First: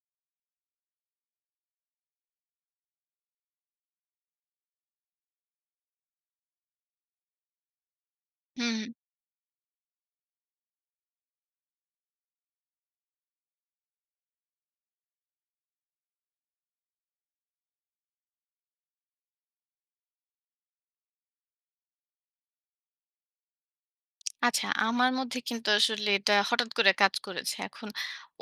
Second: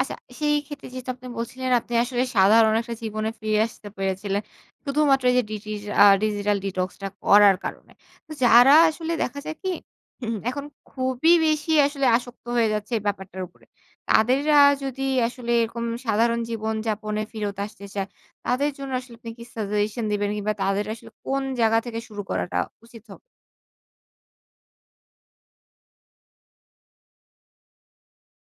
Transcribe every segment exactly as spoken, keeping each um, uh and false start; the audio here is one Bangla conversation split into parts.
আচ্ছা, সেই ক্ষেত্রে যেহেতু আপনি বলছিলেন, আপনি আসলে সাধারণ একটা জীবনে ফিরে আসতে পেরেছিলেন, শুধুমাত্র এই ডিজি আ digital detox টা করার কারণে। তো হুম, যারা হুম। আসলে, দেখা যায় কি, এখন খুবই বেশি আসলে আসক্ত হয়ে যাচ্ছে এই ব্যাপারটার উপরে, তাদেররা যদি আসলে এরকম সাধারণ জীবনযাপনে ফিরত আসতে চায়, তাদের জন্য আসলে আপনি কি suggestion দিবেন, কিংবা তাদের আসলে কোন জায়গা থেকে শুরু করাটা উচিত হবে? আচ্ছা, আমার মধ্যে কিন্তু আসলে এটা হঠাৎ করে কাজ করেছে। এখন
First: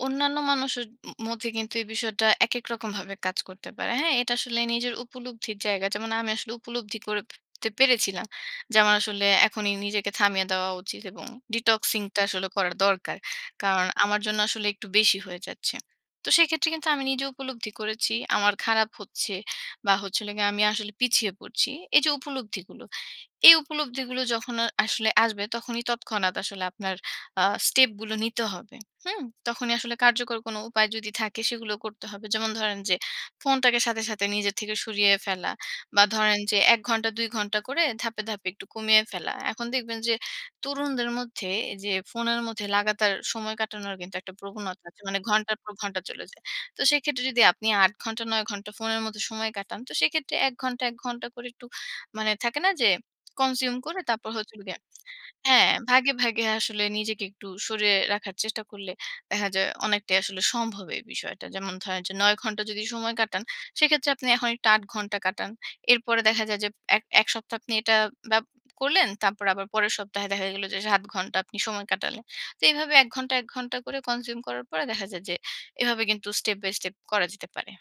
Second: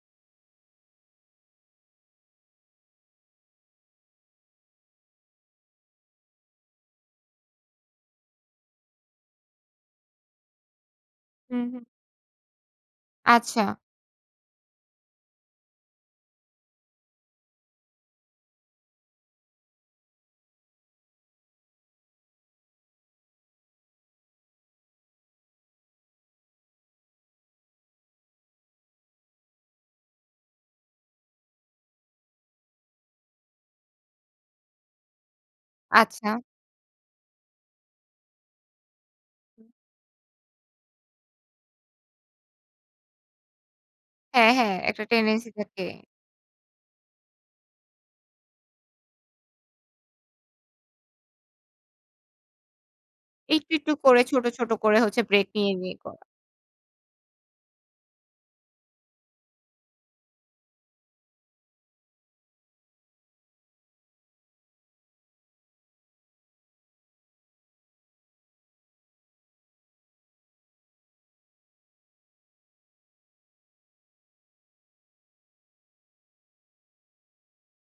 অন্যান্য মানুষের ম মধ্যে কিন্তু এই বিষয়টা একেক রকমভাবে কাজ করতে পারে। হ্যাঁ? এটা আসলে নিজের উপলব্ধির জায়গা, যেমন আমি আসলে উপলব্ধি করে তে পেরেছিলাম। যে আমার আসলে এখনই নিজেকে থামিয়ে দেওয়া উচিত এবং হুম, হুম। detoxing টা আসলে করার দরকার। আচ্ছা। কারণ, আমার জন্য আসলে একটু বেশি হয়ে যাচ্ছে। তো সেক্ষেত্রে কিন্তু আমি নিজে উপলব্ধি করেছি। আমার খারাপ হচ্ছে, বা হচ্ছিল গিয়ে আমি আসলে পিছিয়ে পড়ছি। এই যে উপলব্ধিগুলো, এই উপলব্ধিগুলো যখন আ আসলে আসবে, তখনই তৎক্ষণাৎ আসলে আপনার আ স্টেপ গুলো নিতে হবে। হুম? তখনই আসলে কার্যকর কোনো উপায় যদি থাকে, সেগুলো করতে হবে। যেমন ধরেন যে, ফোনটাকে সাথে, সাথে নিজের থেকে সরিয়ে ফেলা, বা ধরেন আচ্ছা। যে এক ঘণ্টা, দুই ঘণ্টা করে ধাপ্‌ ধাপে একটু কমিয়ে ফেলা। এখন দেখবেন যে তরুণদের মধ্যে যে ফোনের মধ্যে লাগাতার সময় কাটানোর কিন্তু একটা হ্যাঁ, হ্যাঁ প্রবণতা আছে। একটা মানে tendency ঘন্টার পর থাকে। ঘন্টা চলে যায়। তো সেক্ষেত্রে যদি আপনি আট ঘন্টা, নয় ঘন্টা ফোনের মদ্ধে সময় কাটান, তো সেক্ষেত্রে এক ঘণ্টা, এক ঘণ্টা করে একটু, মানে থাকে না যে একটু, consume একটু করে করে, তারপর ছোট, হচ্ছে হলো ছোট গিয়ে, করে হচ্ছে ব্রেক হ্যাঁ, নিয়ে, নিয়ে ভাগে, করা। ভাগে আসলে নিজেকে একটু সরিয়ে রাখার চেষ্টা করলে দেখা যায় অনেকটাই আসলে সম্ভব এই বিষয়টা। যেমন ধরেন যে নয় ঘন্টা যদি সময় কাটান, সেক্ষেত্রে আপনি এখন একটু আট ঘণ্টা কাটান। এরপরে দেখা যায় যে এক এক সপ্তাহ আপনি বাপ করলেন। তারপর আবার পরের সপ্তাহে দেখা গেল যে সাত ঘন্টা আপনি সময় কাটালেন। তো এভাবে এক ঘণ্টা, এক ঘণ্টা করে consume করার পরে দেখা যায় যে এভাবে কিন্তু step by step করা যেতে পারে।